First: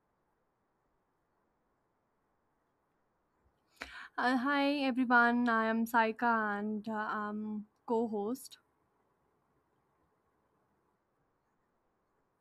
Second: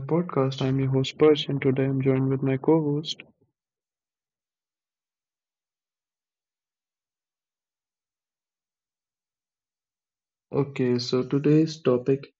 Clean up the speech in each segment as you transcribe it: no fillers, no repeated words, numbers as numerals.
podcast. I'm your host Perch and today I'm joined with my co-host. Hi everyone, I am Saika and I'm co host. Okay, so today's topic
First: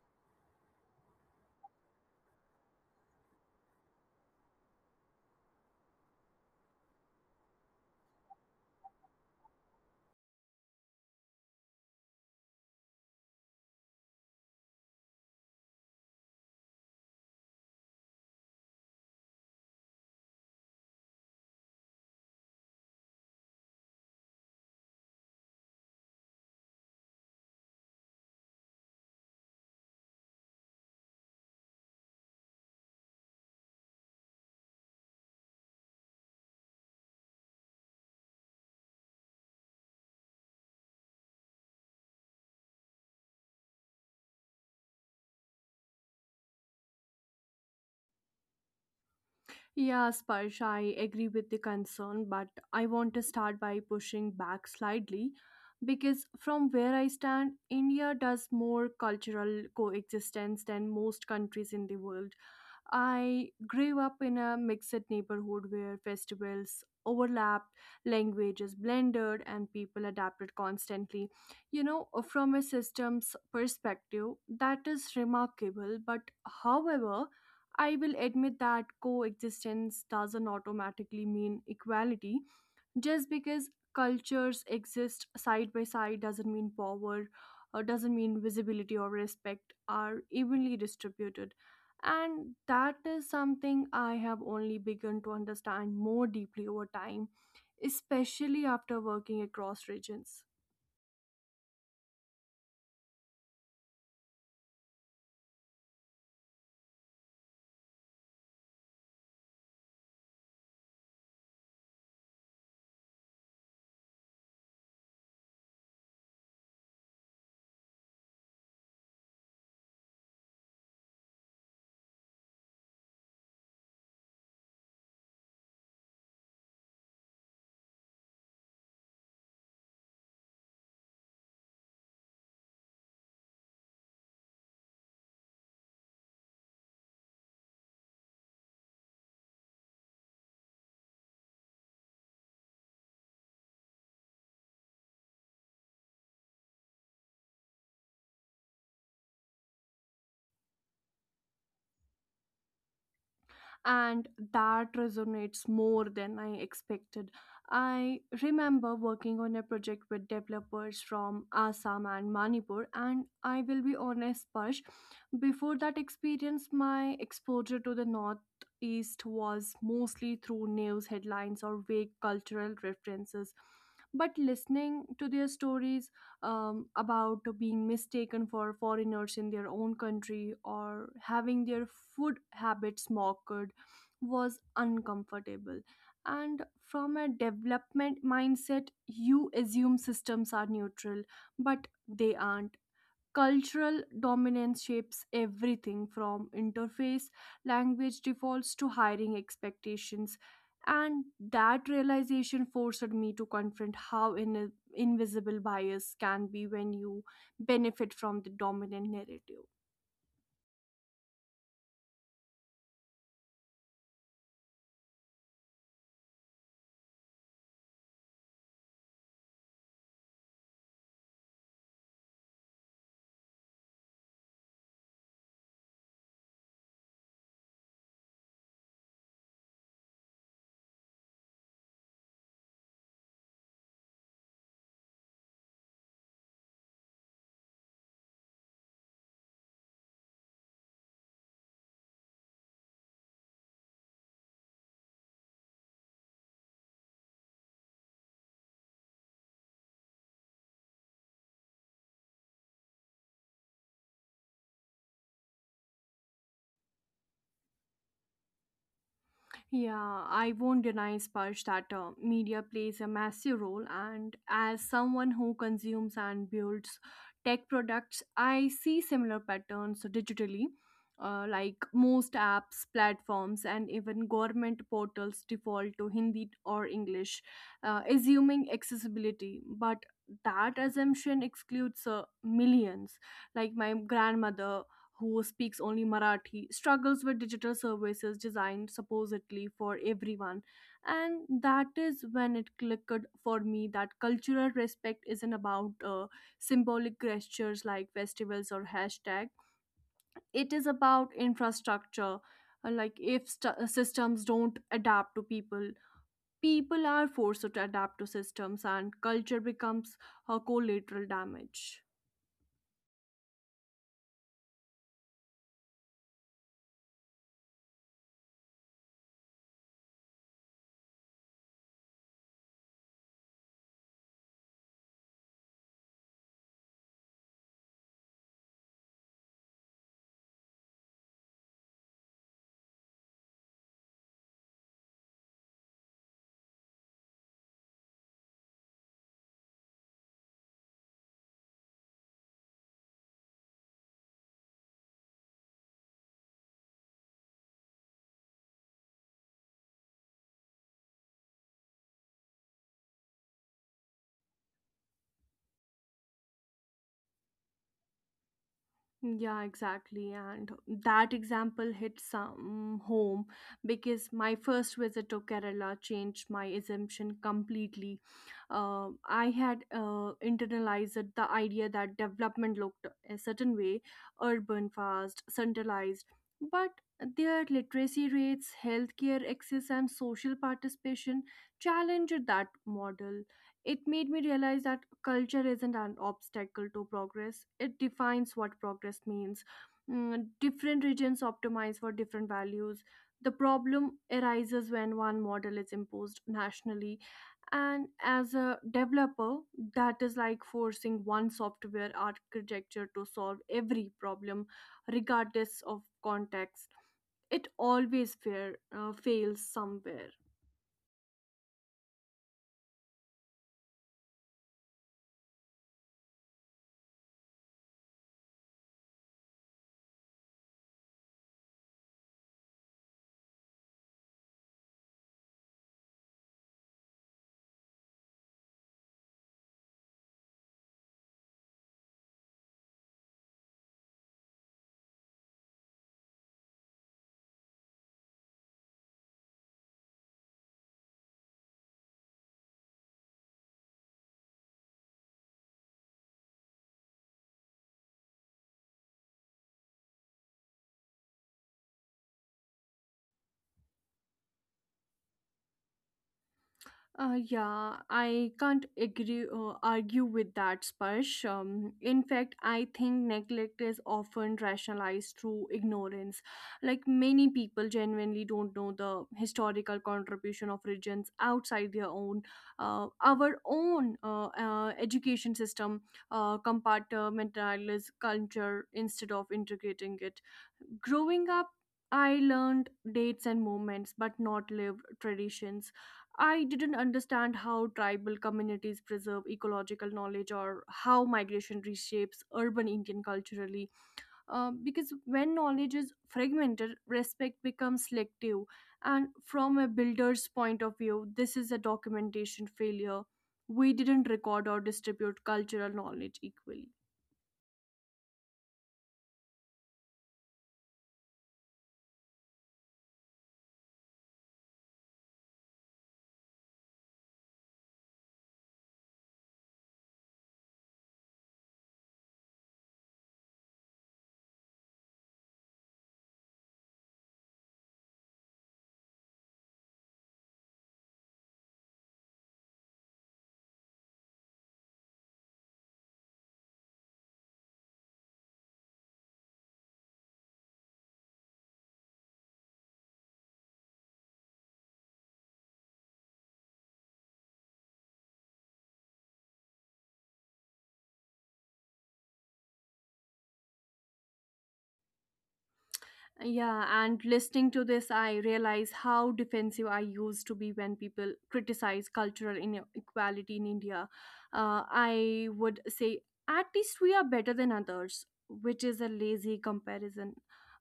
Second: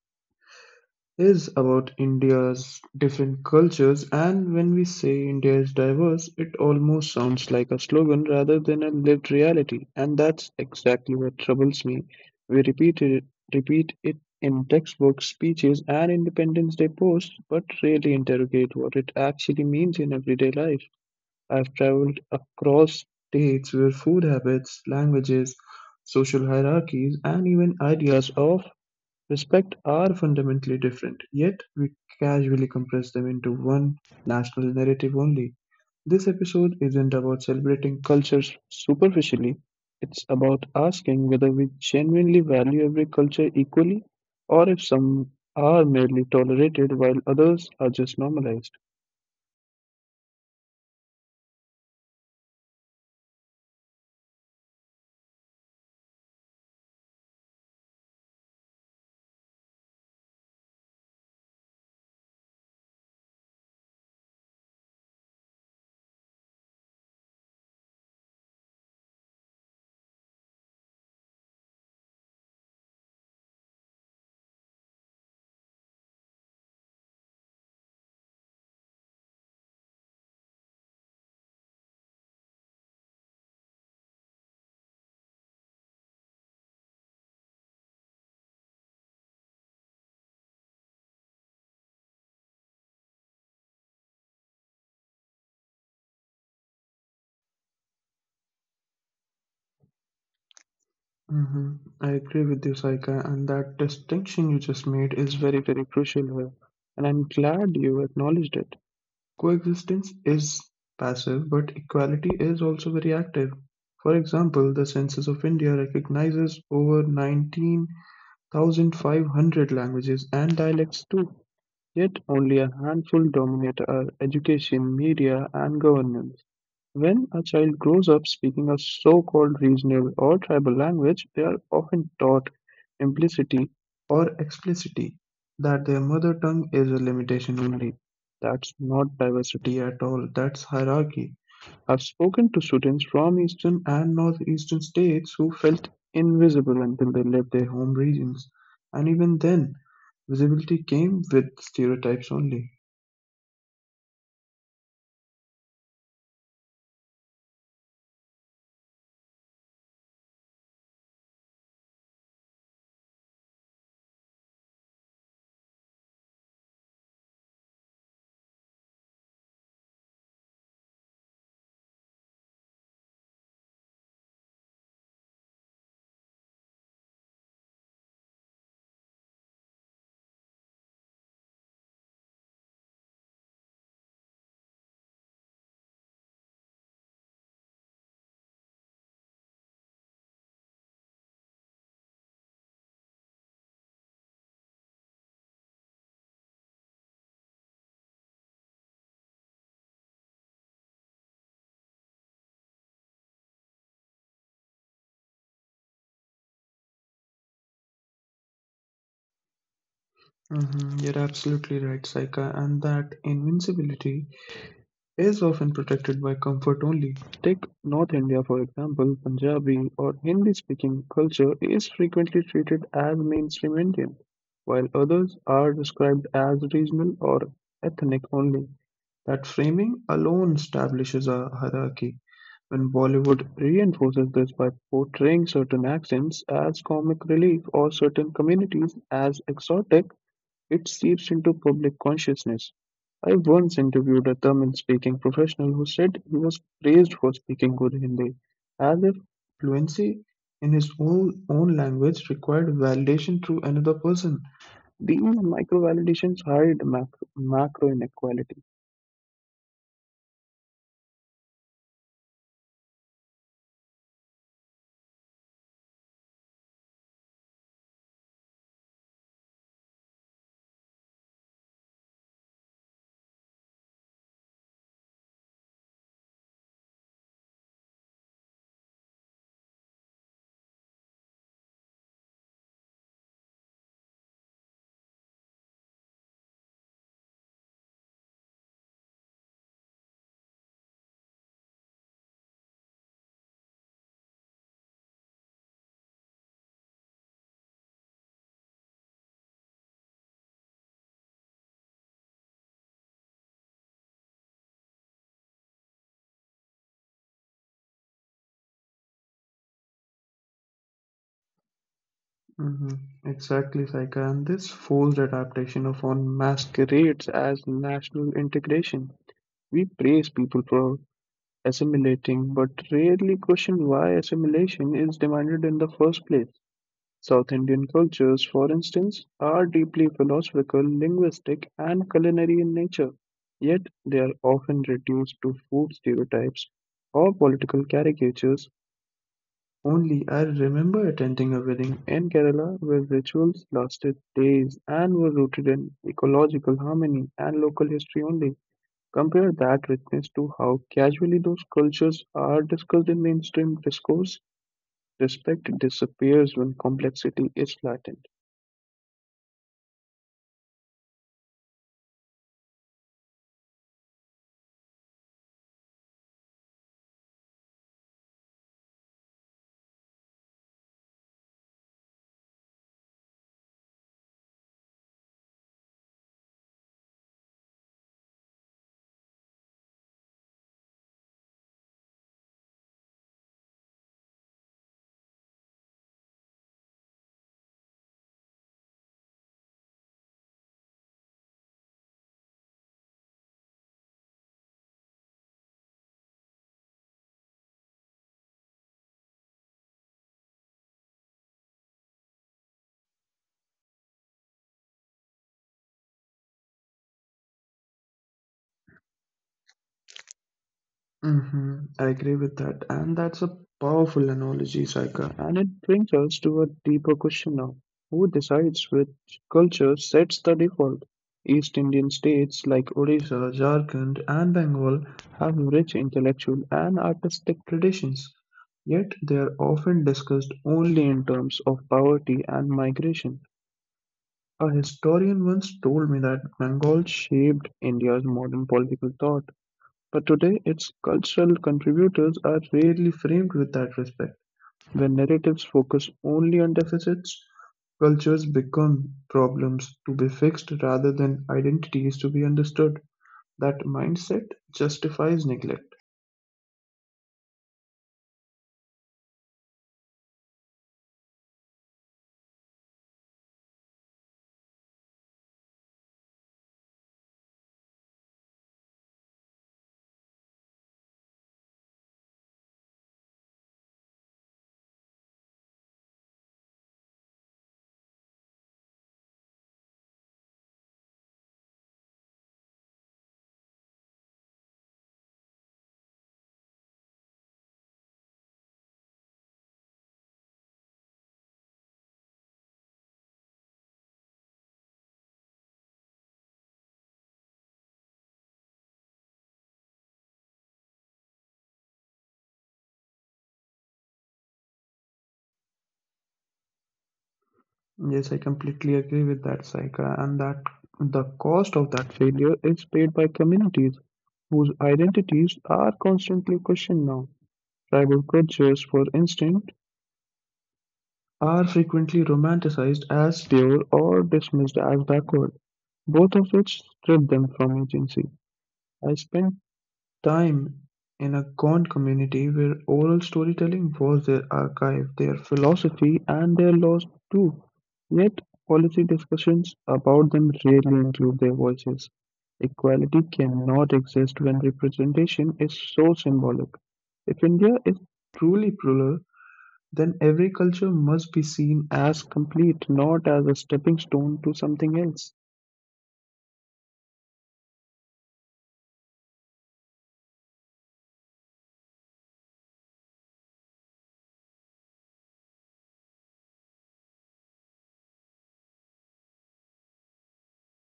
is about India's different cultures. And when we say India is diverse, it almost sounds like a slogan rather than a lived reality, and that's exactly what troubles me. We repeat it in textbooks, speeches and Independence Day posts, but rarely interrogate what it actually means in everyday life. I've traveled across states where food habits, languages, social hierarchies, and even ideas of respect are fundamentally different, yet we casually compress them into one national narrative only. This episode isn't about celebrating cultures superficially, it's about asking whether we genuinely value every culture equally or if some are merely tolerated while others are just normalized. Yeah, Sparsh, I agree with the concern, but I want to start by pushing back slightly because from where I stand, India does more cultural coexistence than most countries in the world. I grew up in a mixed neighborhood where festivals overlapped, languages blended, and people adapted constantly. You know, from a systems perspective, that is remarkable. But however, I will admit that coexistence doesn't automatically mean equality just because cultures exist side by side doesn't mean power or doesn't mean visibility or respect are evenly distributed, and that is something I have only begun to understand more deeply over time, especially after working across regions. Hmm. I agree with you, Saika, and that distinction you just made is very, very crucial here. And I'm glad you acknowledged it. Coexistence is passive, but equality is also very active. For example, the Census of India recognizes over 19,500 languages and dialects too, yet only a handful dominate our education, media, and governance. When a child grows up speaking a so-called regional or tribal language, they are often taught implicitly or explicitly that their mother tongue is a limitation only. That's not diversity at all, that's hierarchy. I've spoken to students from eastern and northeastern states who felt invisible until they left their home regions, and even then, visibility came with stereotypes only. And that resonates more than I expected. I remember working on a project with developers from Assam and Manipur, and I will be honest, Parsh, before that experience, my exposure to the Northeast was mostly through news headlines or vague cultural references. But listening to their stories about being mistaken for foreigners in their own country or having their food habits mocked was uncomfortable. And from a development mindset, you assume systems are neutral, but they aren't. Cultural dominance shapes everything from interface, language defaults to hiring expectations. And that realization forced me to confront how invisible bias can be when you benefit from the dominant narrative. Mhm, you're absolutely right, Saika, and that invincibility is often protected by comfort only. Take North India, for example. Punjabi or Hindi speaking culture is frequently treated as mainstream Indian, while others are described as regional or ethnic only. That framing alone establishes a hierarchy. When Bollywood reinforces this by portraying certain accents as comic relief or certain communities as exotic, it seeps into public consciousness. I once interviewed a Tamil speaking professional who said he was praised for speaking good Hindi, as if fluency in his own language required validation through another person. These micro validations hide macro inequality. Yeah, I won't deny, Sparsh, that media plays a massive role. And as someone who consumes and builds tech products, I see similar patterns digitally. Like most apps, platforms, and even government portals default to Hindi or English, assuming accessibility. But that assumption excludes millions. Like my grandmother, who speaks only Marathi, struggles with digital services designed supposedly for everyone. And that is when it clicked for me that cultural respect isn't about symbolic gestures like festivals or hashtag. It is about infrastructure. Like if systems don't adapt to people, people are forced to adapt to systems, and culture becomes a collateral damage. Hmm. Exactly, Saika. And this forced adaptation often masquerades as national integration. We praise people for assimilating, but rarely question why assimilation is demanded in the first place. South Indian cultures, for instance, are deeply philosophical, linguistic, and culinary in nature, yet they are often reduced to food stereotypes or political caricatures. Only I remember attending a wedding in Kerala where rituals lasted days and were rooted in ecological harmony and local history only. Compare that richness to how casually those cultures are discussed in mainstream discourse. Respect disappears when complexity is flattened. Yeah, exactly. And that example hit some home because my first visit to Kerala changed my assumption completely. I had internalized the idea that development looked a certain way: urban, fast, centralized. But their literacy rates, healthcare access, and social participation challenged that model. It made me realize that culture isn't an obstacle to progress, it defines what progress means. Mm, different regions optimize for different values. The problem arises when one model is imposed nationally. And as a developer, that is like forcing one software architecture to solve every problem, regardless of context. It always fails somewhere. Hmm. I agree with that. And that's a powerful analogy, Saika. And it brings us to a deeper question now. Who decides which culture sets the default? East Indian states like Odisha, Jharkhand, and Bengal have rich intellectual and artistic traditions, yet they are often discussed only in terms of poverty and migration. A historian once told me that Bengal shaped India's modern political thought, but today, its cultural contributors are rarely framed with that respect. When narratives focus only on deficits, cultures become problems to be fixed rather than identities to be understood. That mindset justifies neglect. Yeah, I can't agree argue with that, Sparsh. In fact, I think neglect is often rationalized through ignorance. Like many people genuinely don't know the historical contribution of regions outside their own, our own education system compartmentalized culture instead of integrating it. Growing up, I learned dates and moments, but not lived traditions. I didn't understand how tribal communities preserve ecological knowledge or how migration reshapes urban Indian culturally. Because when knowledge is fragmented, respect becomes selective. And from a builder's point of view, this is a documentation failure. We didn't record or distribute cultural knowledge equally. Yes, I completely agree with that, Saika, and that the cost of that failure is paid by communities whose identities are constantly questioned now. Tribal cultures, for instance, are frequently romanticized as pure or dismissed as backward, both of which strip them from agency. I spent time in a gone community where oral storytelling was their archive, their philosophy, and their laws too. Yet, policy discussions about them rarely include their voices. Equality cannot exist when representation is so symbolic. If India is truly plural, then every culture must be seen as complete, not as a stepping stone to something else. Yeah, and listening to this, I realize how defensive I used to be when people criticize cultural inequality in India. I would say, at least we are better than others, which is a lazy comparison.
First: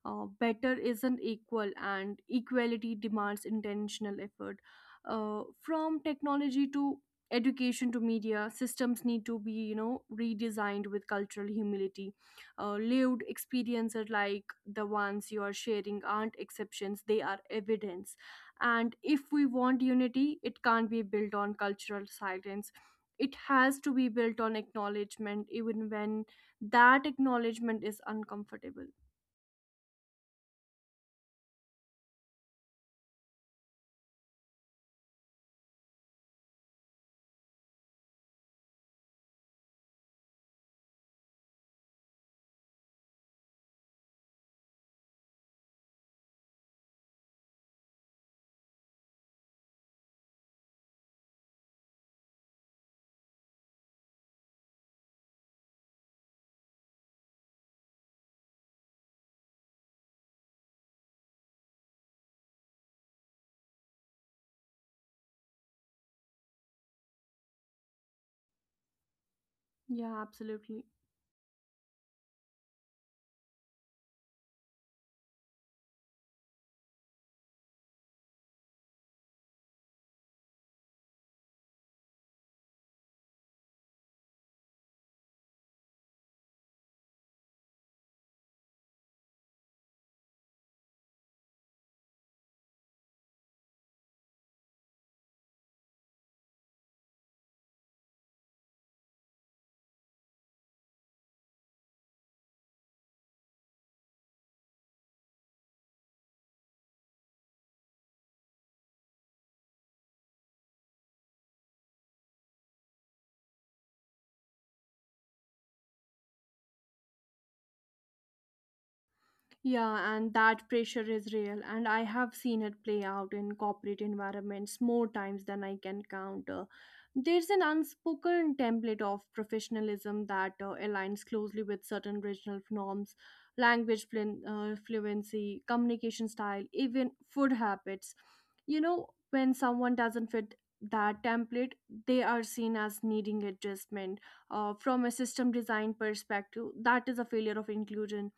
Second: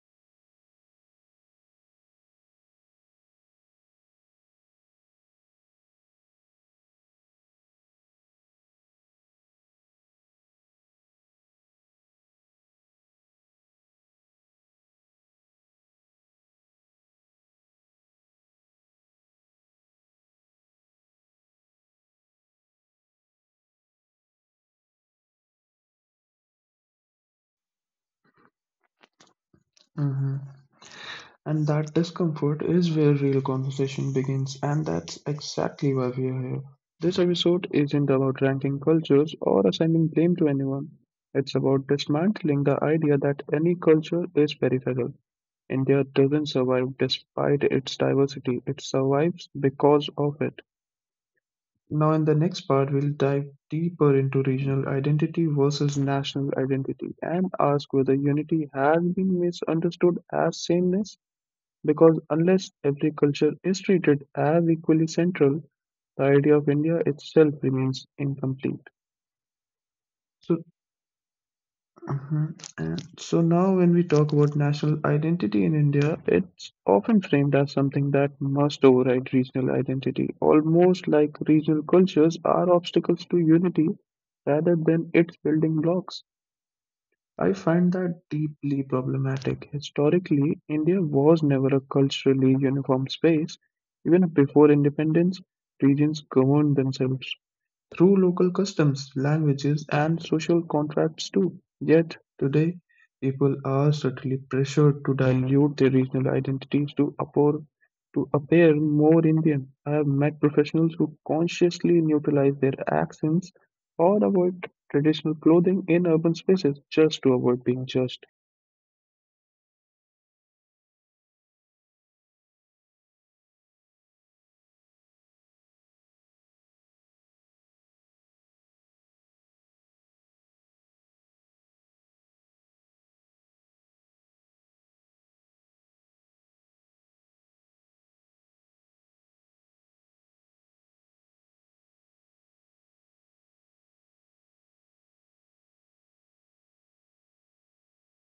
Better isn't equal, and equality demands intentional effort. From technology to education to media, systems need to be, you know, redesigned with cultural humility. Lived experiences like the ones you are sharing aren't exceptions, they are evidence, and if we want unity, it can't be built on cultural silence. It has to be built on acknowledgement, even when that acknowledgement is uncomfortable. Hmm. And that discomfort is where real conversation begins, and that's exactly why we are here. This episode isn't about ranking cultures or assigning blame to anyone. It's about dismantling the idea that any culture is peripheral. India doesn't survive despite its diversity, it survives because of it. Now, in the next part, we'll dive deeper into regional identity versus national identity and ask whether unity has been misunderstood as sameness. Because unless every culture is treated as equally central, the idea of India itself remains incomplete. Yeah, So, absolutely. mhm. And so now, when we talk about national identity in India, it's often framed as something that must override regional identity, almost like regional cultures are obstacles to unity rather than its building blocks. I find that deeply problematic. Historically, India was never a culturally uniform space. Even before independence, regions governed themselves through local customs, languages, and social contracts too. Yet today, people are subtly pressured to dilute their regional identities to appear more Indian. I have met professionals who consciously neutralize their accents or avoid traditional clothing in urban spaces just to avoid being judged. Yeah, and that pressure is real, and I have seen it play out in corporate environments more times than I can count. There's an unspoken template of professionalism that aligns closely with certain regional norms, language fluency, communication style, even food habits. You know, when someone doesn't fit that template, they are seen as needing adjustment. From a system design perspective, that is a failure of inclusion.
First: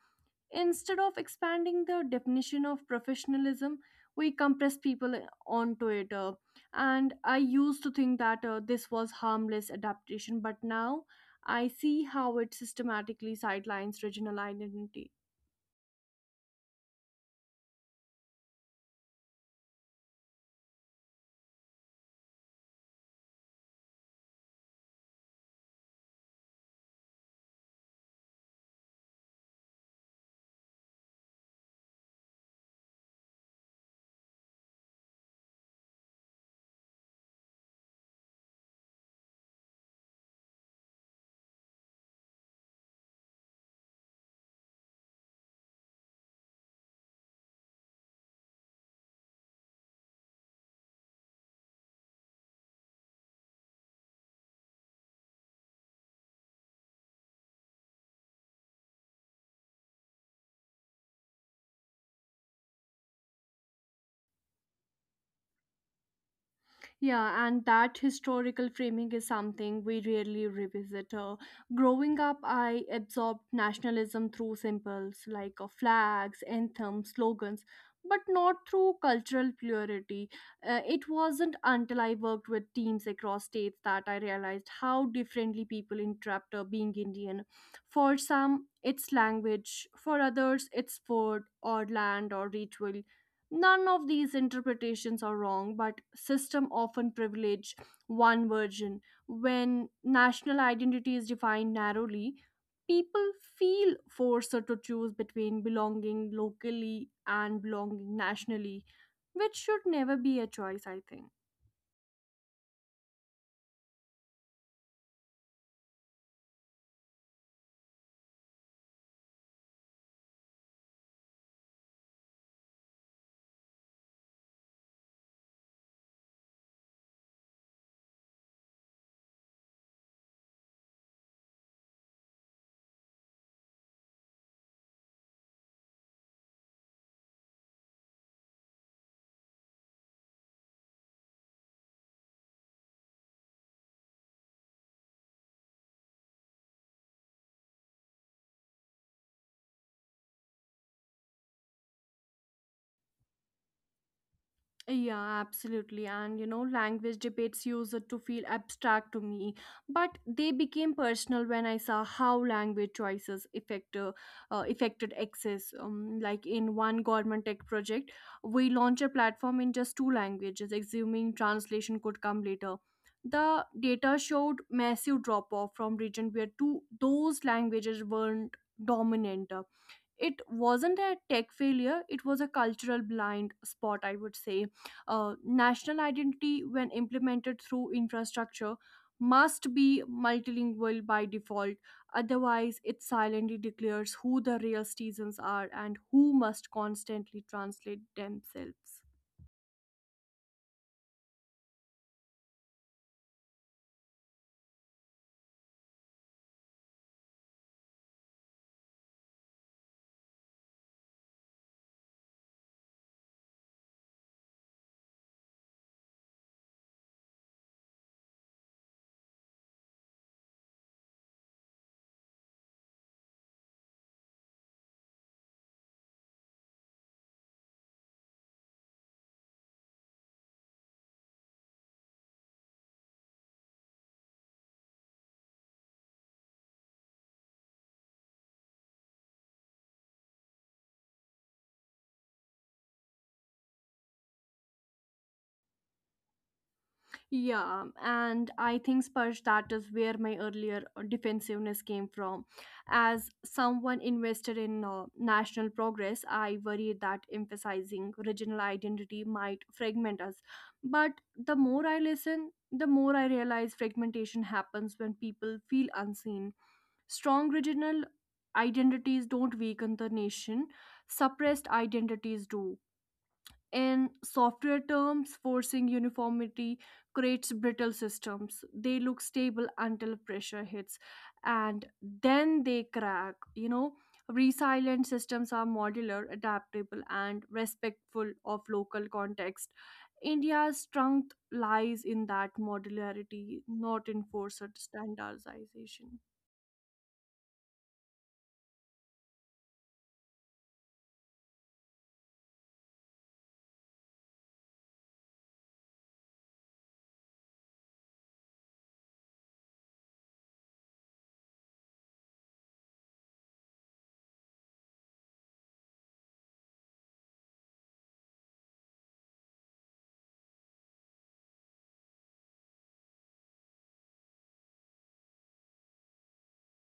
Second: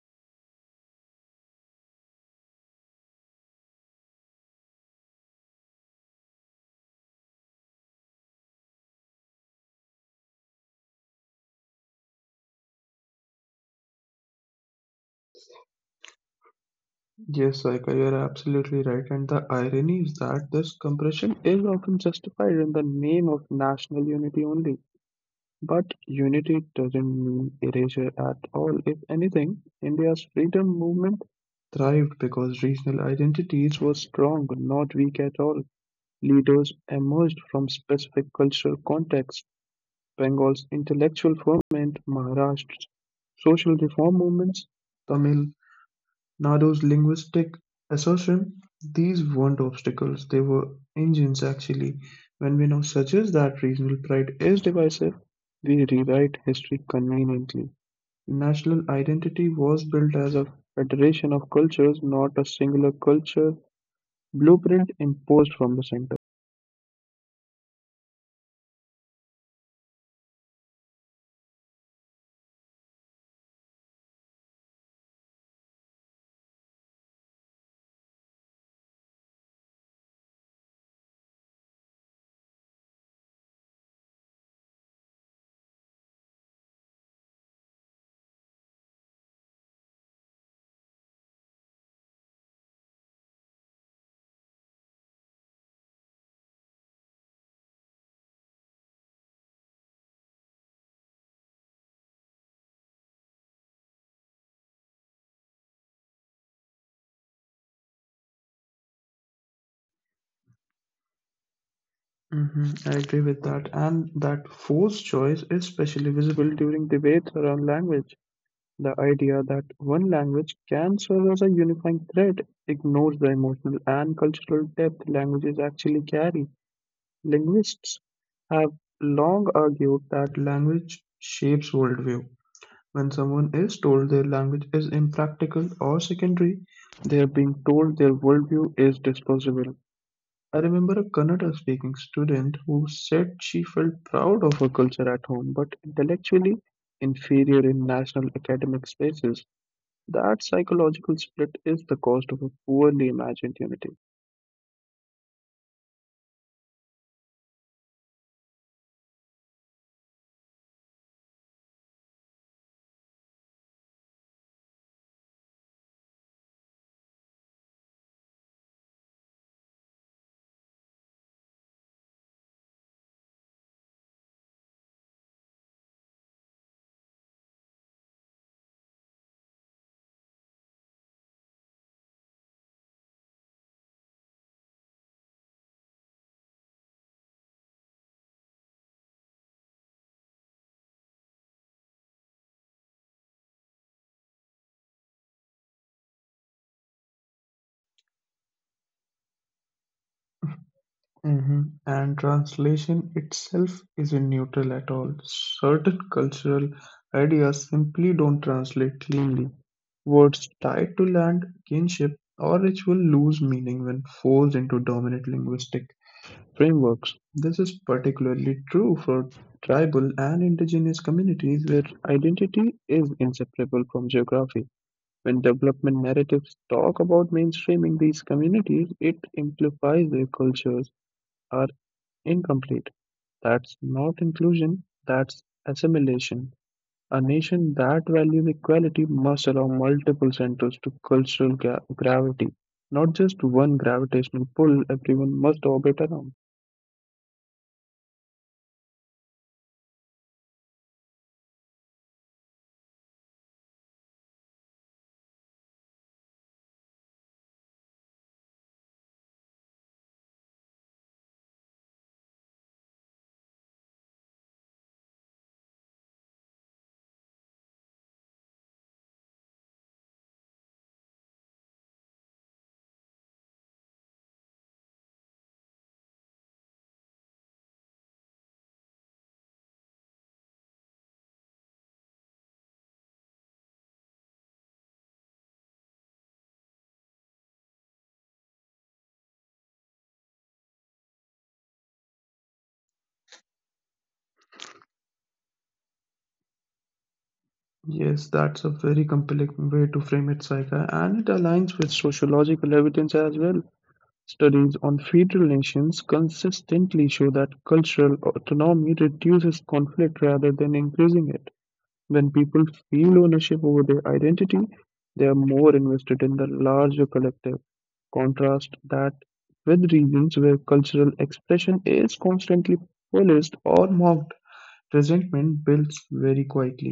Instead of expanding the definition of professionalism, we compress people onto it. And I used to think that this was harmless adaptation, but now I see how it systematically sidelines regional identity. Yes, Saika, you're absolutely right. And the irony is that this compression is often justified in the name of national unity only. But unity doesn't mean erasure at all. If anything, India's freedom movement thrived because regional identities were strong, not weak at all. Leaders emerged from specific cultural contexts. Bengal's intellectual ferment, Maharashtra's social reform movements, Tamil Nado's linguistic assertion. These weren't obstacles, they were engines actually. When we now suggest that regional pride is divisive, we rewrite history conveniently. National identity was built as a federation of cultures, not a singular culture blueprint imposed from the center. Yeah, and that historical framing is something we rarely revisit. Growing up, I absorbed nationalism through symbols like flags, anthems, slogans, but not through cultural purity. It wasn't until I worked with teams across states that I realized how differently people interpret being Indian. For some, it's language, for others, it's food or land or ritual. None of these interpretations are wrong, but system often privilege one version. When national identity is defined narrowly, people feel forced to choose between belonging locally and belonging nationally, which should never be a choice, I think. Hmm. I agree with that, and that forced choice is especially visible during debates around language. The idea that one language can serve as a unifying thread ignores the emotional and cultural depth languages actually carry. Linguists have long argued that language shapes worldview. When someone is told their language is impractical or secondary, they are being told their worldview is disposable. I remember a Kannada speaking student who said she felt proud of her culture at home but intellectually inferior in national academic spaces. That psychological split is the cost of a poorly imagined unity. Yeah, absolutely. And you know, language debates used to feel abstract to me, but they became personal when I saw how language choices affected access. Like in one government tech project, we launched a platform in just two languages, assuming translation could come later. The data showed massive drop off from region where two those languages weren't dominant. It wasn't a tech failure, it was a cultural blind spot, I would say. National identity, when implemented through infrastructure, must be multilingual by default, otherwise it silently declares who the real citizens are and who must constantly translate themselves. Mhm. And translation itself isn't neutral at all. Certain cultural ideas simply don't translate cleanly. Words tied to land, kinship, or ritual lose meaning when forced into dominant linguistic frameworks. This is particularly true for tribal and indigenous communities, where identity is inseparable from geography. When development narratives talk about mainstreaming these communities, it implies their cultures are incomplete. That's not inclusion, that's assimilation. A nation that values equality must allow multiple centers to cultural gravity, not just one gravitational pull everyone must orbit around. Yeah, and I think, Spurge, that is where my earlier defensiveness came from. As someone invested in national progress, I worried that emphasizing regional identity might fragment us. But the more I listen, the more I realize fragmentation happens when people feel unseen. Strong regional identities don't weaken the nation, suppressed identities do. In software terms, forcing uniformity creates brittle systems. They look stable until pressure hits and then they crack. You know, resilient systems are modular, adaptable, and respectful of local context. India's strength lies in that modularity, not in forced standardization. Yes, that's a very compelling way to frame it, Saika, and it aligns with sociological evidence as well. Studies on Federal nations consistently show that cultural autonomy reduces conflict rather than increasing it. When people feel ownership over their identity, they are more invested in the larger collective. Contrast that with regions where cultural expression is constantly policed or mocked, resentment builds very quietly.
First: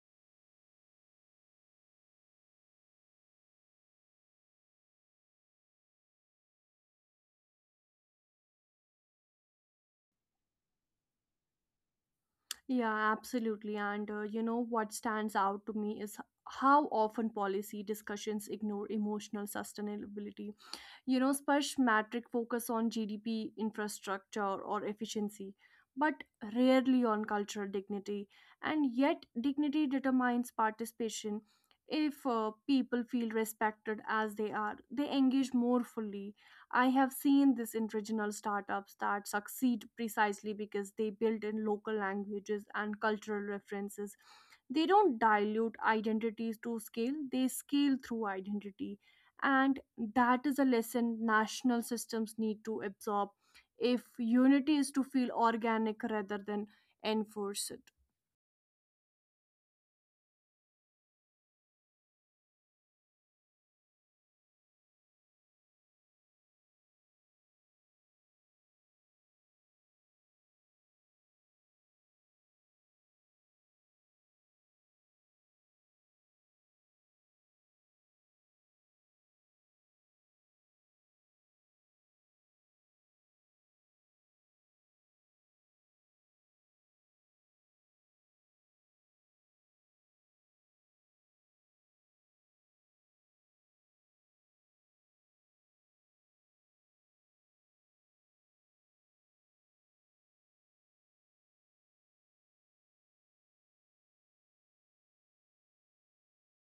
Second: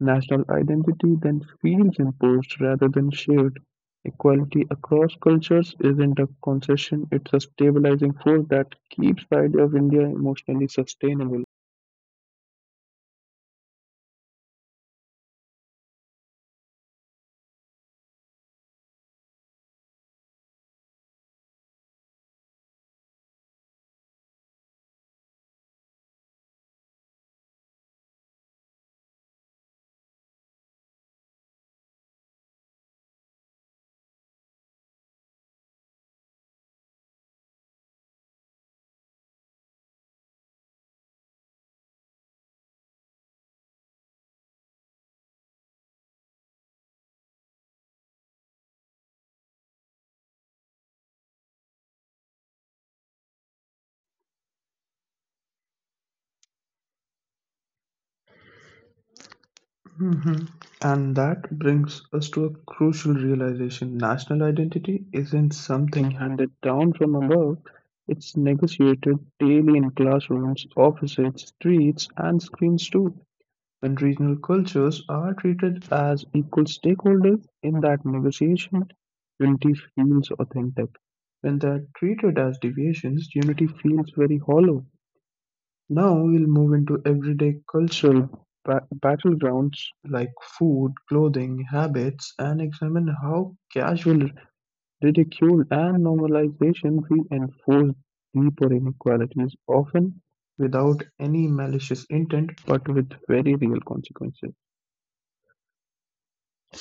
National identity then feels imposed rather than shared. Equality across cultures isn't a concession, it's a stabilizing force that keeps the idea of India emotionally sustainable. Yeah, absolutely. And you know what stands out to me is how often policy discussions ignore emotional sustainability. You know, Sparsh, metric focus on GDP, infrastructure or efficiency, but rarely on cultural dignity. And yet dignity determines participation. If people feel respected as they are, they engage more fully. I have seen this in regional startups that succeed precisely because they build in local languages and cultural references. They don't dilute identities to scale, they scale through identity. And that is a lesson national systems need to absorb if unity is to feel organic rather than enforced. Mhm. And that brings us to a crucial realization: national identity isn't something handed down from above, it's negotiated daily in classrooms, offices, streets, and screens too. And regional cultures are treated as equal stakeholders in that negotiation, unity feels authentic. When they are treated as deviations, unity feels very hollow. Now we'll move into everyday cultural battlegrounds like food, clothing, habits, and examine how casual ridicule and normalization reinforce deeper inequalities, often without any malicious intent but with very real consequences.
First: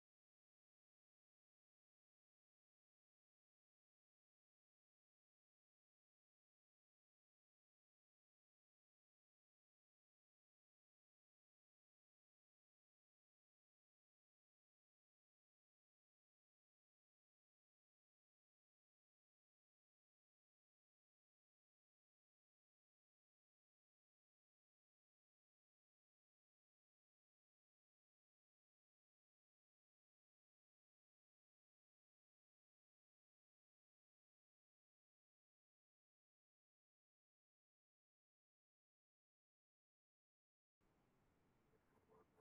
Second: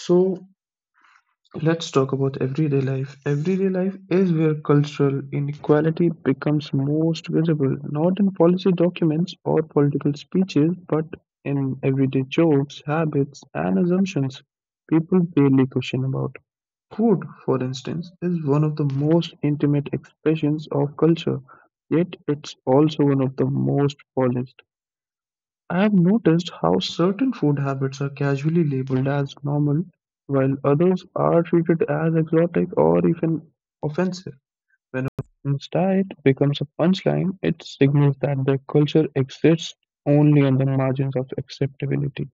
So let's talk about everyday life. Everyday life is where cultural inequality becomes most visible, not in policy documents or political speeches, but in everyday jokes, habits, and assumptions people barely question about. Food, for instance, is one of the most intimate expressions of culture, yet it's also one of the most polished. I've noticed how certain food habits are casually labeled as normal, while others are treated as exotic or even offensive. When a person's diet becomes a punchline, it signals that their culture exists only on the margins of acceptability.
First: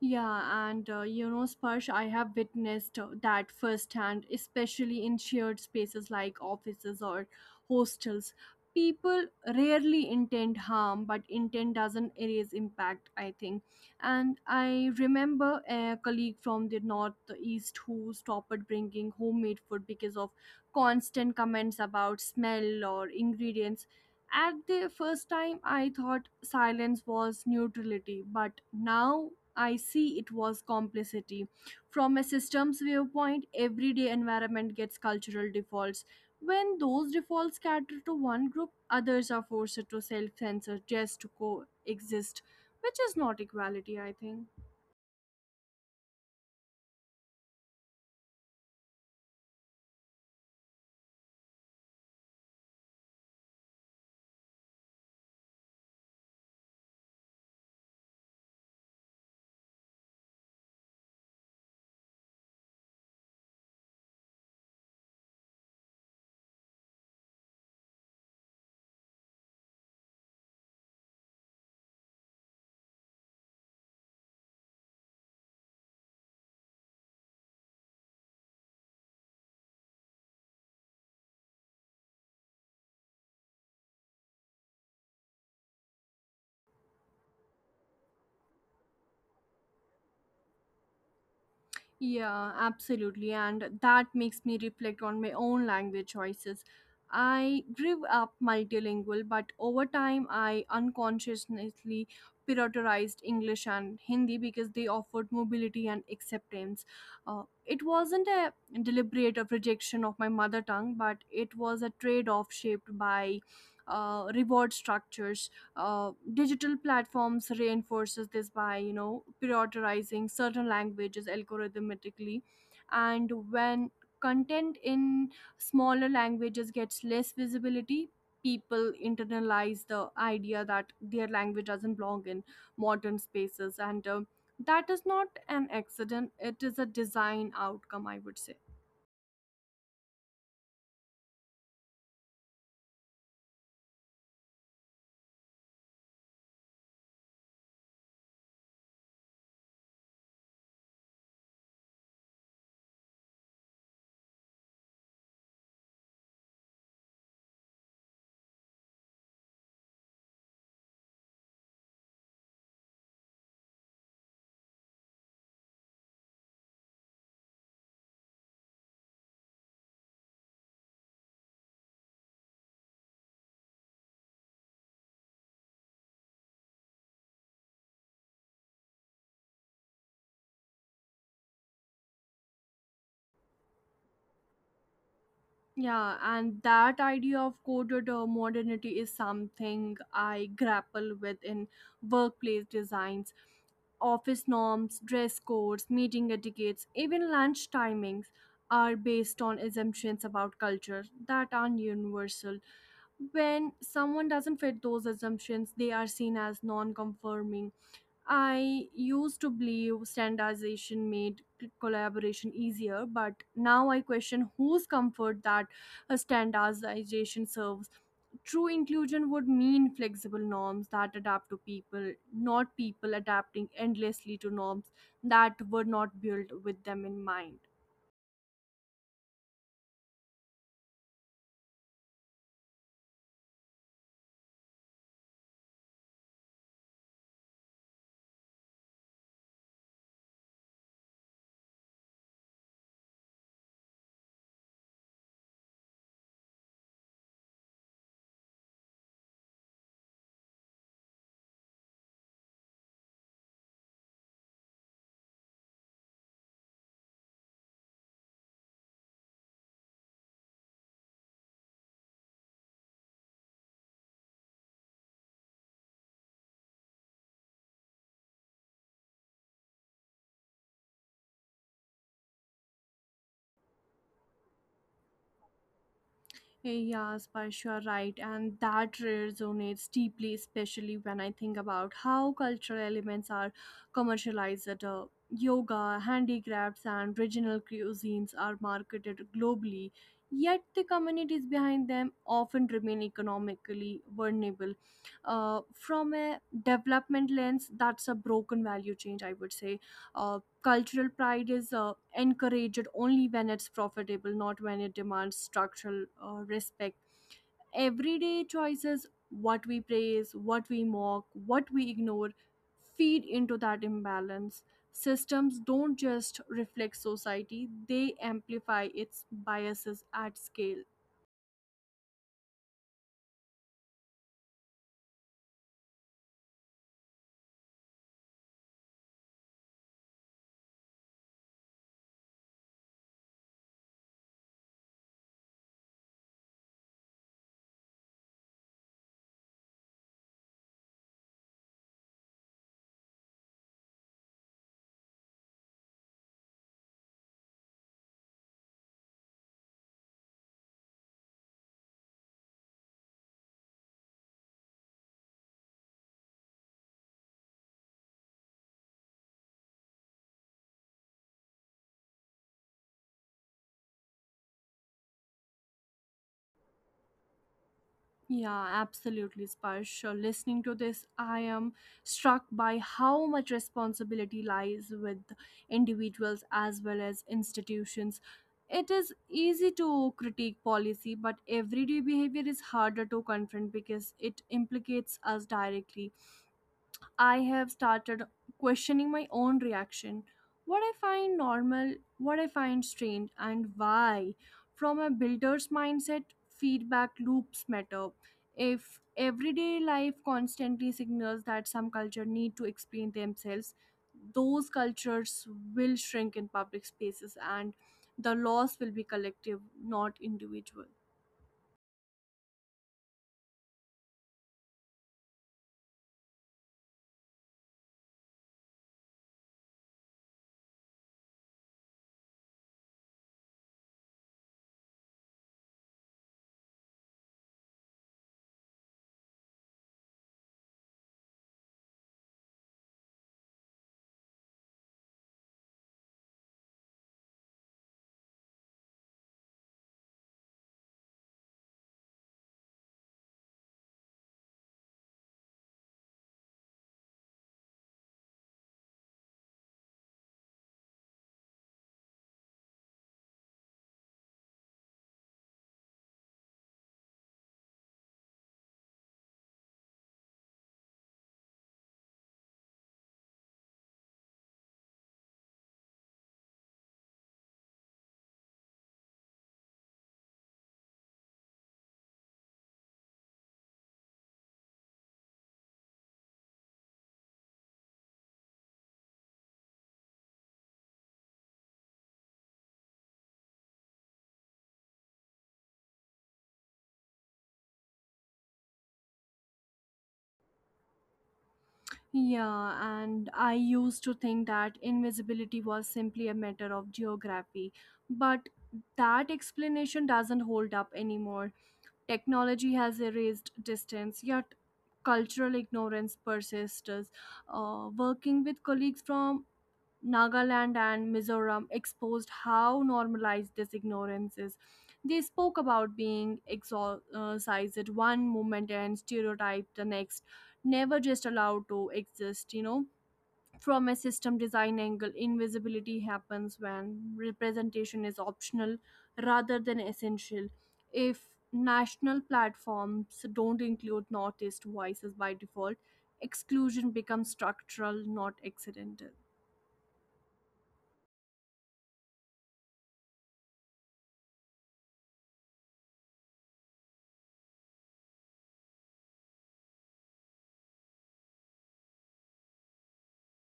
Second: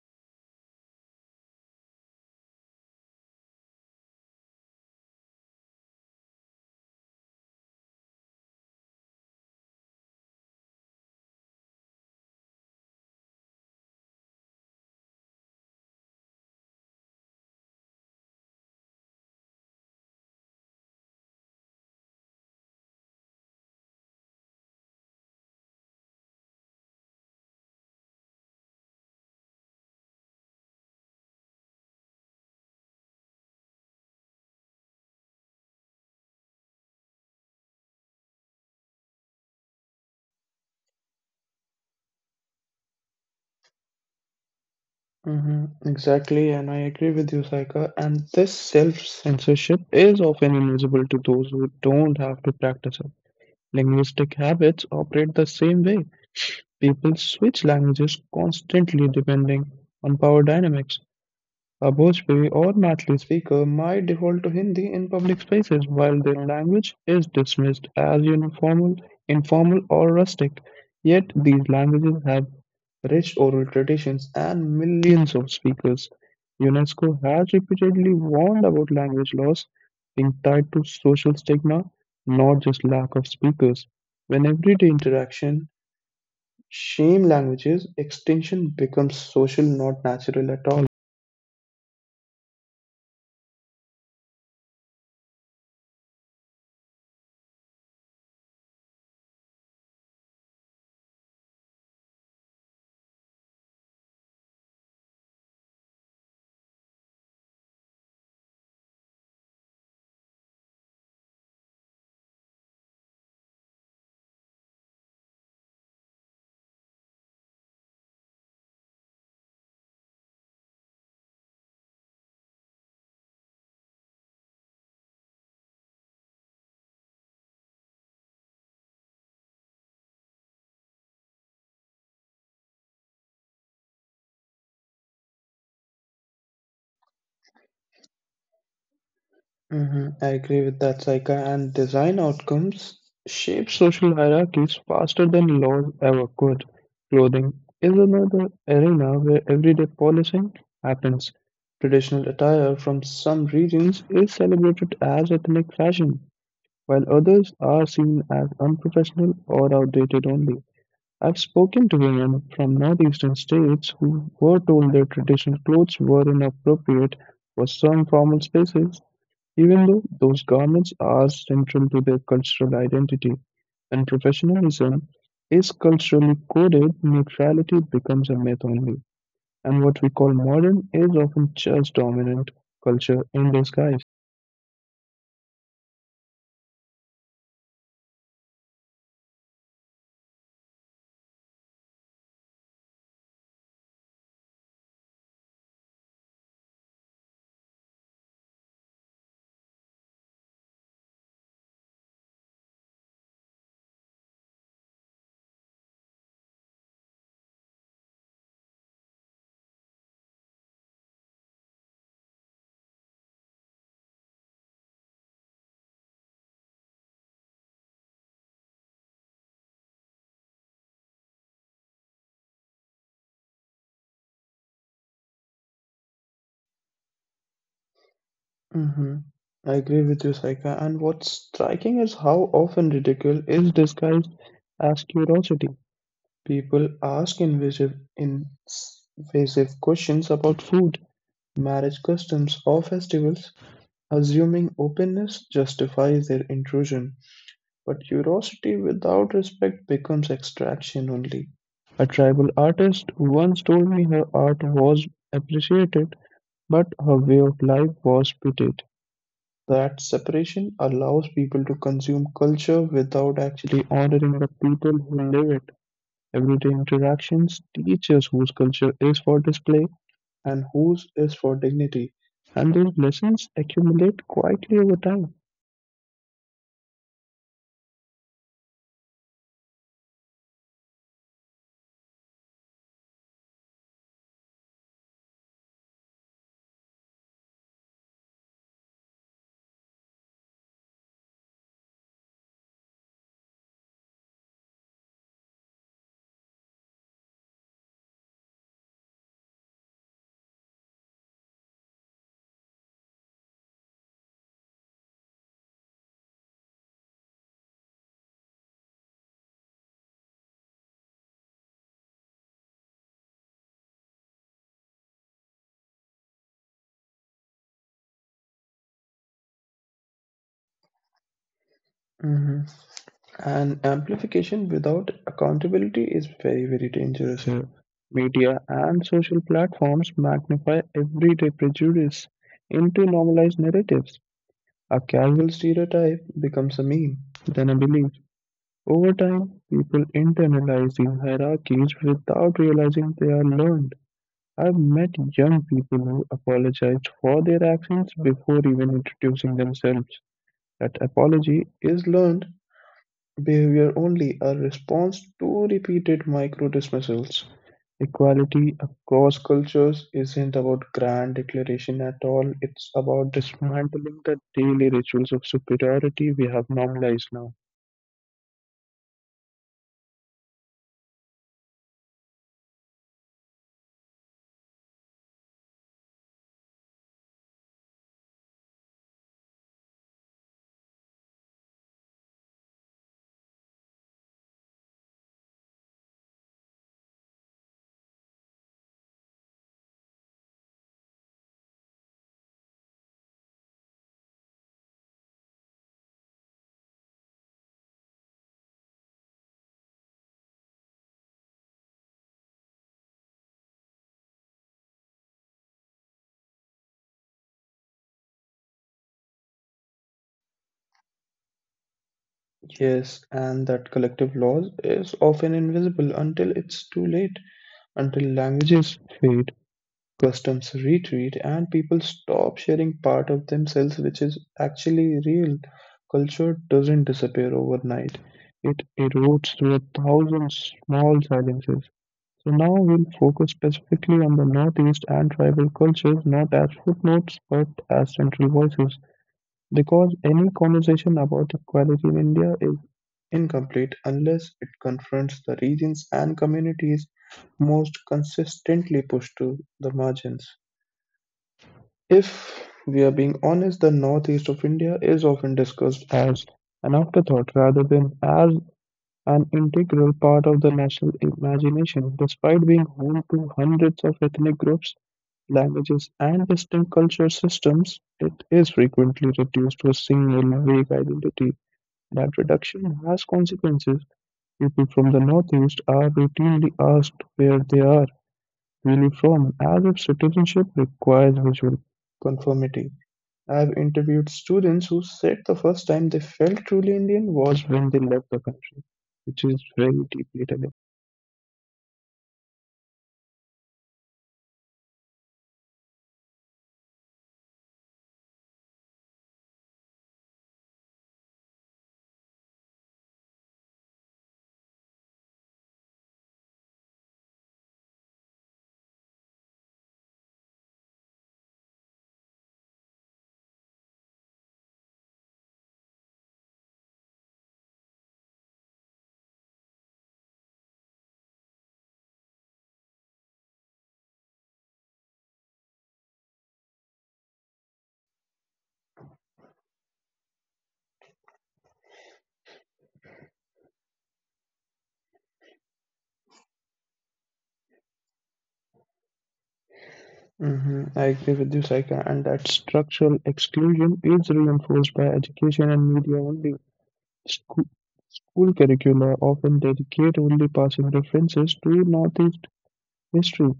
Yeah, and you know, Sparsh, I have witnessed that firsthand, especially in shared spaces like offices or hostels. People rarely intend harm, but intent doesn't erase impact, I think. And I remember a colleague from the northeast who stopped bringing homemade food because of constant comments about smell or ingredients. At the first time, I thought silence was neutrality, but now I see it was complicity. From a systems viewpoint, everyday environment gets cultural defaults. When those defaults cater to one group, others are forced to self censor just to coexist, which is not equality, I think. Hmm. Exactly, and I agree with you, Saika. And this self censorship is often invisible to those who don't have to practice it. Linguistic habits operate the same way. People switch languages constantly depending on power dynamics. A Bhojpuri or Marathi speaker might default to Hindi in public spaces while their language is dismissed as informal, or rustic. Yet these languages have rich oral traditions and millions of speakers. UNESCO has repeatedly warned about language loss being tied to social stigma, not just lack of speakers. When everyday interaction shame languages, extinction becomes social, not natural at all. Yeah, absolutely. And that makes me reflect on my own language choices. I grew up multilingual, but over time I unconsciously prioritized English and Hindi because they offered mobility and acceptance. It wasn't a deliberate of rejection of my mother tongue, but it was a trade off shaped by reward structures. Digital platforms reinforces this by, you know, prioritizing certain languages algorithmically, and when content in smaller languages gets less visibility, people internalize the idea that their language doesn't belong in modern spaces. And that is not an accident, it is a design outcome, I would say. Hmm. I agree with that, Saika. And design outcomes shape social hierarchies faster than laws ever could. Clothing is another arena where everyday policing happens. Traditional attire from some regions is celebrated as ethnic fashion, while others are seen as unprofessional or outdated only. I've spoken to women from northeastern states who were told their traditional clothes were inappropriate for some formal spaces, even though those garments are central to their cultural identity. When professionalism is culturally coded, neutrality becomes a myth only, and what we call modern is often just dominant culture in disguise. Yeah, and that idea of coded modernity is something I grapple with in workplace designs. Office norms, dress codes, meeting etiquettes, even lunch timings are based on assumptions about culture that aren't universal. When someone doesn't fit those assumptions, they are seen as non conforming. I used to believe standardization made collaboration easier, but now I question whose comfort that standardization serves. True inclusion would mean flexible norms that adapt to people, not people adapting endlessly to norms that were not built with them in mind. hmm I agree with you, Saika. And what's striking is how often ridicule is disguised as curiosity. People ask invasive questions about food, marriage customs, or festivals, assuming openness justifies their intrusion. But curiosity without respect becomes extraction only. A tribal artist once told me her art was appreciated, but her way of life was pitied. That separation allows people to consume culture without actually honoring the people who live it. Everyday interactions teach us whose culture is for display and whose is for dignity, and those lessons accumulate quietly over time. Yeah, Sparsh, you are right, and that resonates deeply, especially when I think about how cultural elements are commercialized. Yoga, handicrafts, and regional cuisines are marketed globally, yet the communities behind them often remain economically vulnerable. From a development lens, that's a broken value change, I would say. Uh, Cultural pride is encouraged only when it's profitable, not when it demands structural respect. Everyday choices, what we praise, what we mock, what we ignore, feed into that imbalance. Systems don't just reflect society, they amplify its biases at scale. Mhm. And amplification without accountability is very, very dangerous here. Media and social platforms magnify everyday prejudice into normalized narratives. A casual stereotype becomes a meme, then a belief. Over time, people internalize these hierarchies without realizing they are learned. I've met young people who apologized for their actions before even introducing themselves. That apology is learned behavior, only a response to repeated micro dismissals. Equality across cultures isn't about grand declaration at all. It's about dismantling the daily rituals of superiority we have normalized now. Yeah, absolutely, Sparsh. Listening to this, I am struck by how much responsibility lies with individuals as well as institutions. It is easy to critique policy, but everyday behavior is harder to confront because it implicates us directly. I have started questioning my own reaction. What I find normal, what I find strange, and why. From a builder's mindset, feedback loops matter. If everyday life constantly signals that some culture need to explain themselves, those cultures will shrink in public spaces and the loss will be collective, not individual. Yes, and that collective loss is often invisible until it's too late, until languages fade, customs retreat, and people stop sharing part of themselves, which is actually real. Culture doesn't disappear overnight. It erodes through a thousand small silences. So now we'll focus specifically on the Northeast and tribal cultures, not as footnotes but as central voices, because any conversation about equality in India is incomplete unless it confronts the regions and communities most consistently pushed to the margins. If we are being honest, the northeast of India is often discussed as an afterthought rather than as an integral part of the national imagination, despite being home to hundreds of ethnic groups, languages, and distinct culture systems. It is frequently reduced to a single vague identity. That reduction has consequences. People from the northeast are routinely asked where they are really from, as if citizenship requires visual conformity. I've interviewed students who said the first time they felt truly Indian was when they left the country, which is very deeply telling. Yeah, and I used to think that invisibility was simply a matter of geography, but that explanation doesn't hold up anymore. Technology has erased distance, yet cultural ignorance persists. Working with colleagues from Nagaland and Mizoram exposed how normalized this ignorance is. They spoke about being exorcised one moment and stereotyped the next, never just allowed to exist, you know. From a system design angle, invisibility happens when representation is optional rather than essential. If national platforms don't include Northeast voices by default, exclusion becomes structural, not accidental. I agree with you, Saika, and that structural exclusion is reinforced by education and media only. School, school curricula often dedicate only passing references to Northeast history,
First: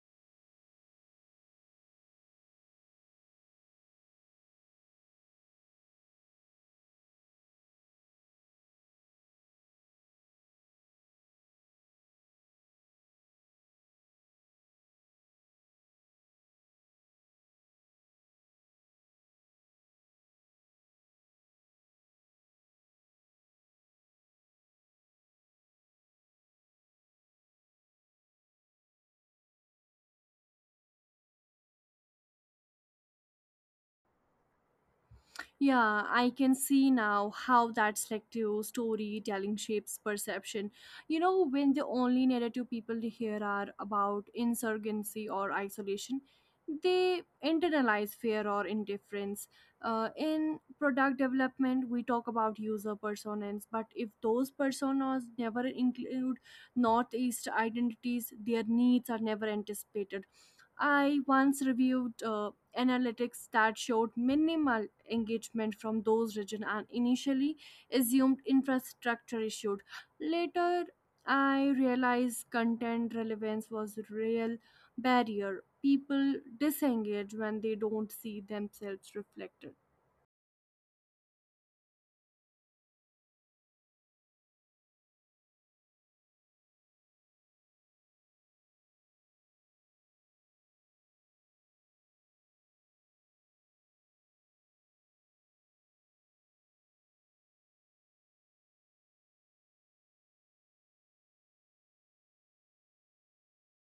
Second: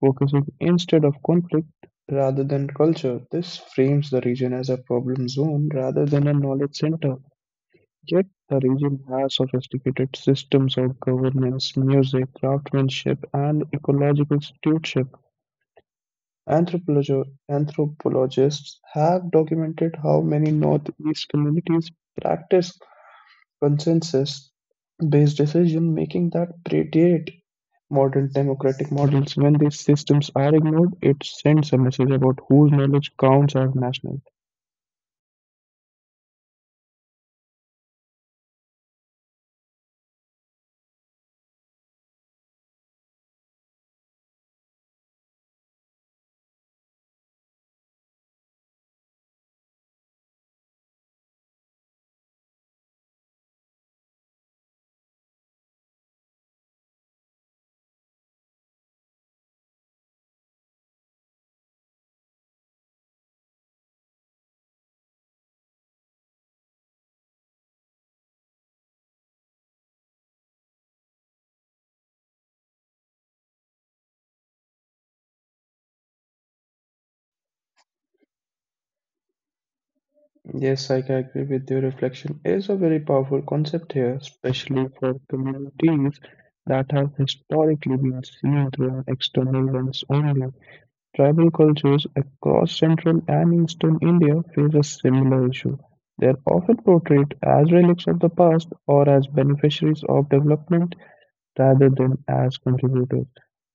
focusing instead of conflict rather than culture. This frames the region as a problem zone rather than a knowledge center. Yet the region has sophisticated systems of governance, music, craftsmanship, and ecological stewardship. Anthropologists have documented how many Northeast communities practice consensus based decision making that predate modern democratic models. When these systems are ignored, it sends a message about whose knowledge counts as national. Yeah, I can see now how that selective storytelling shapes perception. You know, when the only narrative people hear are about insurgency or isolation, they internalize fear or indifference. In product development, we talk about user personas, but if those personas never include Northeast identities, their needs are never anticipated. I once reviewed analytics that showed minimal engagement from those regions and initially assumed infrastructure issues. Later, I realized content relevance was a real barrier. People disengage when they don't see themselves reflected. Yes, I can agree with you. Reflection is a very powerful concept here, especially for communities that have historically been seen through an external lens only. Tribal cultures across Central and Eastern India face a similar issue. They are often portrayed as relics of the past or as beneficiaries of development rather than as contributors.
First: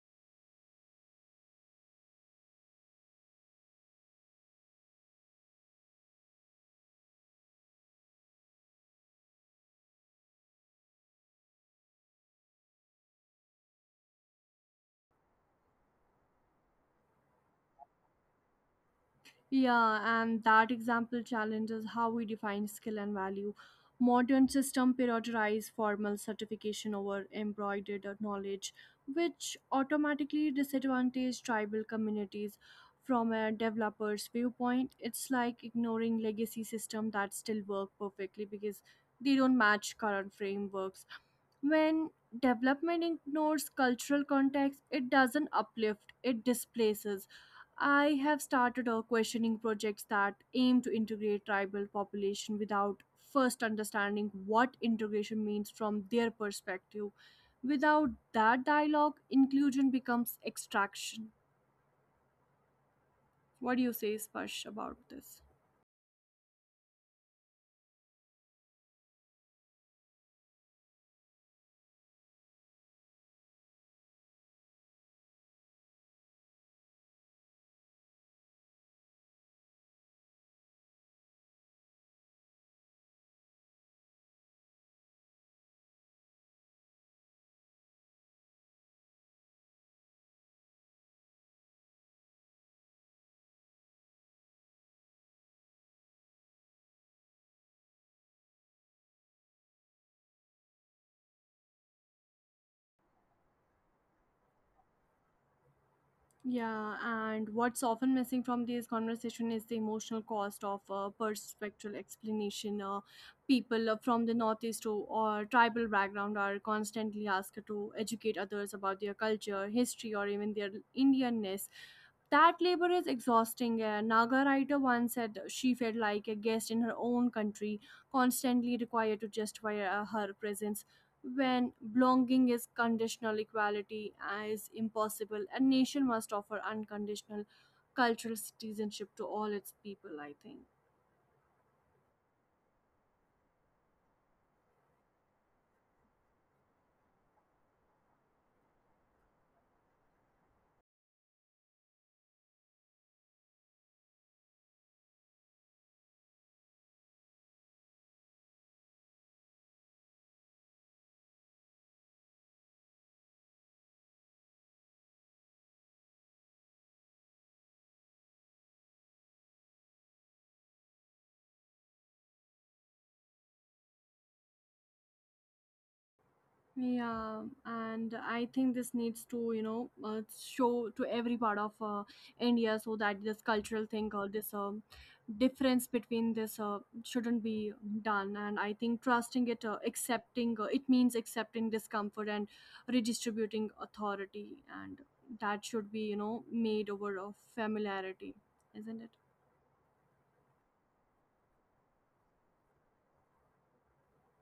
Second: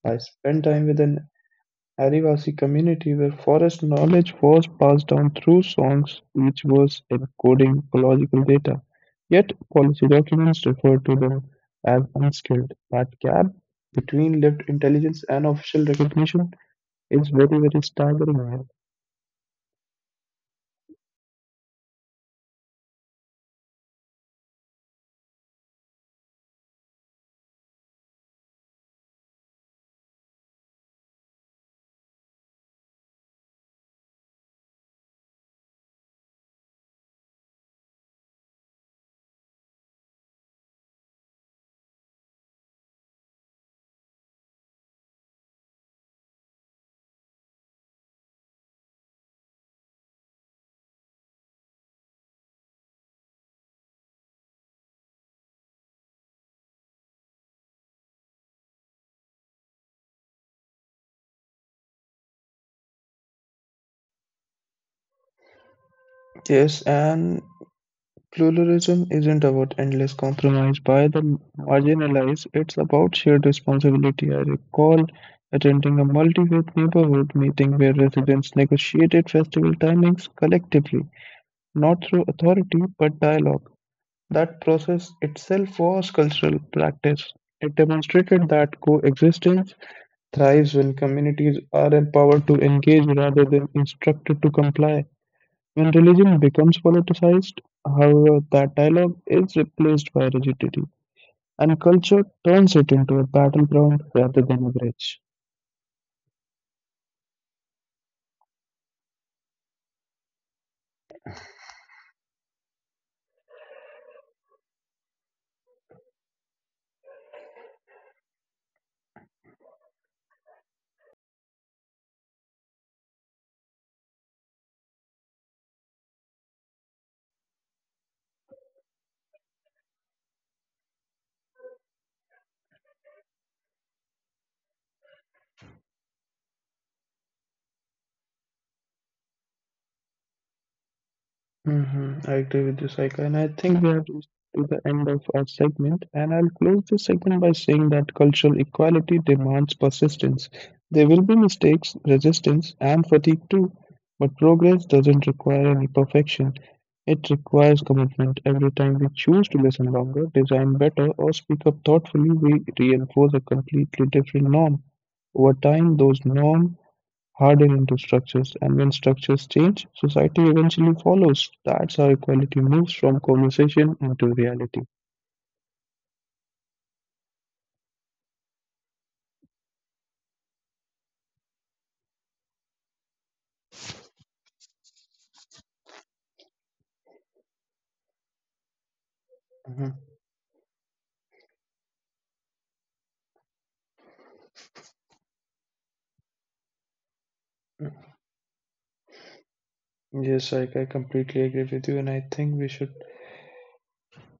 I spent time with an Adivasi community where forest knowledge was passed down through songs, which was encoding ecological data. Yet policy documents refer to them as unskilled. That gap between lived intelligence and official recognition is very, very staggering. Yeah, and that example challenges how we define skill and value. Modern system prioritize formal certification over embroidered knowledge, which automatically disadvantage tribal communities. From a developer's viewpoint, it's like ignoring legacy system that still work perfectly because they don't match current frameworks. When development ignores cultural context, it doesn't uplift, it displaces. I have started questioning projects that aim to integrate tribal population without first understanding what integration means from their perspective. Without that dialogue, inclusion becomes extraction. What do you say, Sparsh, about this? Yes, and pluralism isn't about endless compromise by the marginalized, it's about shared responsibility. I recall attending a multi faith neighborhood meeting where residents negotiated festival timings collectively, not through authority but dialogue. That process itself was cultural practice. It demonstrated that coexistence thrives when communities are empowered to engage rather than instructed to comply. When religion becomes politicized, however, that dialogue is replaced by rigidity, and culture turns it into a battleground rather than a bridge. Yeah, and what's often missing from these conversation is the emotional cost of perspectral explanation. People from the northeast or tribal background are constantly asked to educate others about their culture, history, or even their Indianness. That labor is exhausting. A Naga writer once said she felt like a guest in her own country, constantly required to justify her presence when belonging is conditional, equality is impossible. A nation must offer unconditional cultural citizenship to all its people, I think. I agree with you, Saika. And I think we have reached to the end of our segment. And I'll close this segment by saying that cultural equality demands persistence. There will be mistakes, resistance, and fatigue too. But progress doesn't require any perfection. It requires commitment. Every time we choose to listen longer, design better, or speak up thoughtfully, we reinforce a completely different norm. Over time, those norms harden into structures, and when structures change, society eventually follows. That's how equality moves from conversation into reality. Yeah, and I think this needs to, you know, show to every part of India so that this cultural thing or this difference between this shouldn't be done. And I think trusting it, Mhm. accepting it means accepting discomfort and redistributing authority, and that should be, you know, made over of Mm. familiarity, isn't it? Yes, I completely agree with you, and I think we should.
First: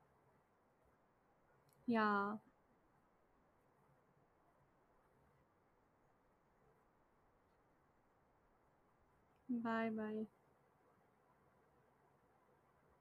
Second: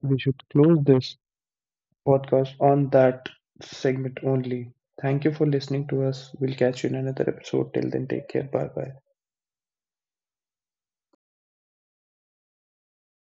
We should close this Yeah. podcast on that segment only. Thank you for listening to us. We'll catch you in another episode. Till then, take care. Bye bye. Bye bye.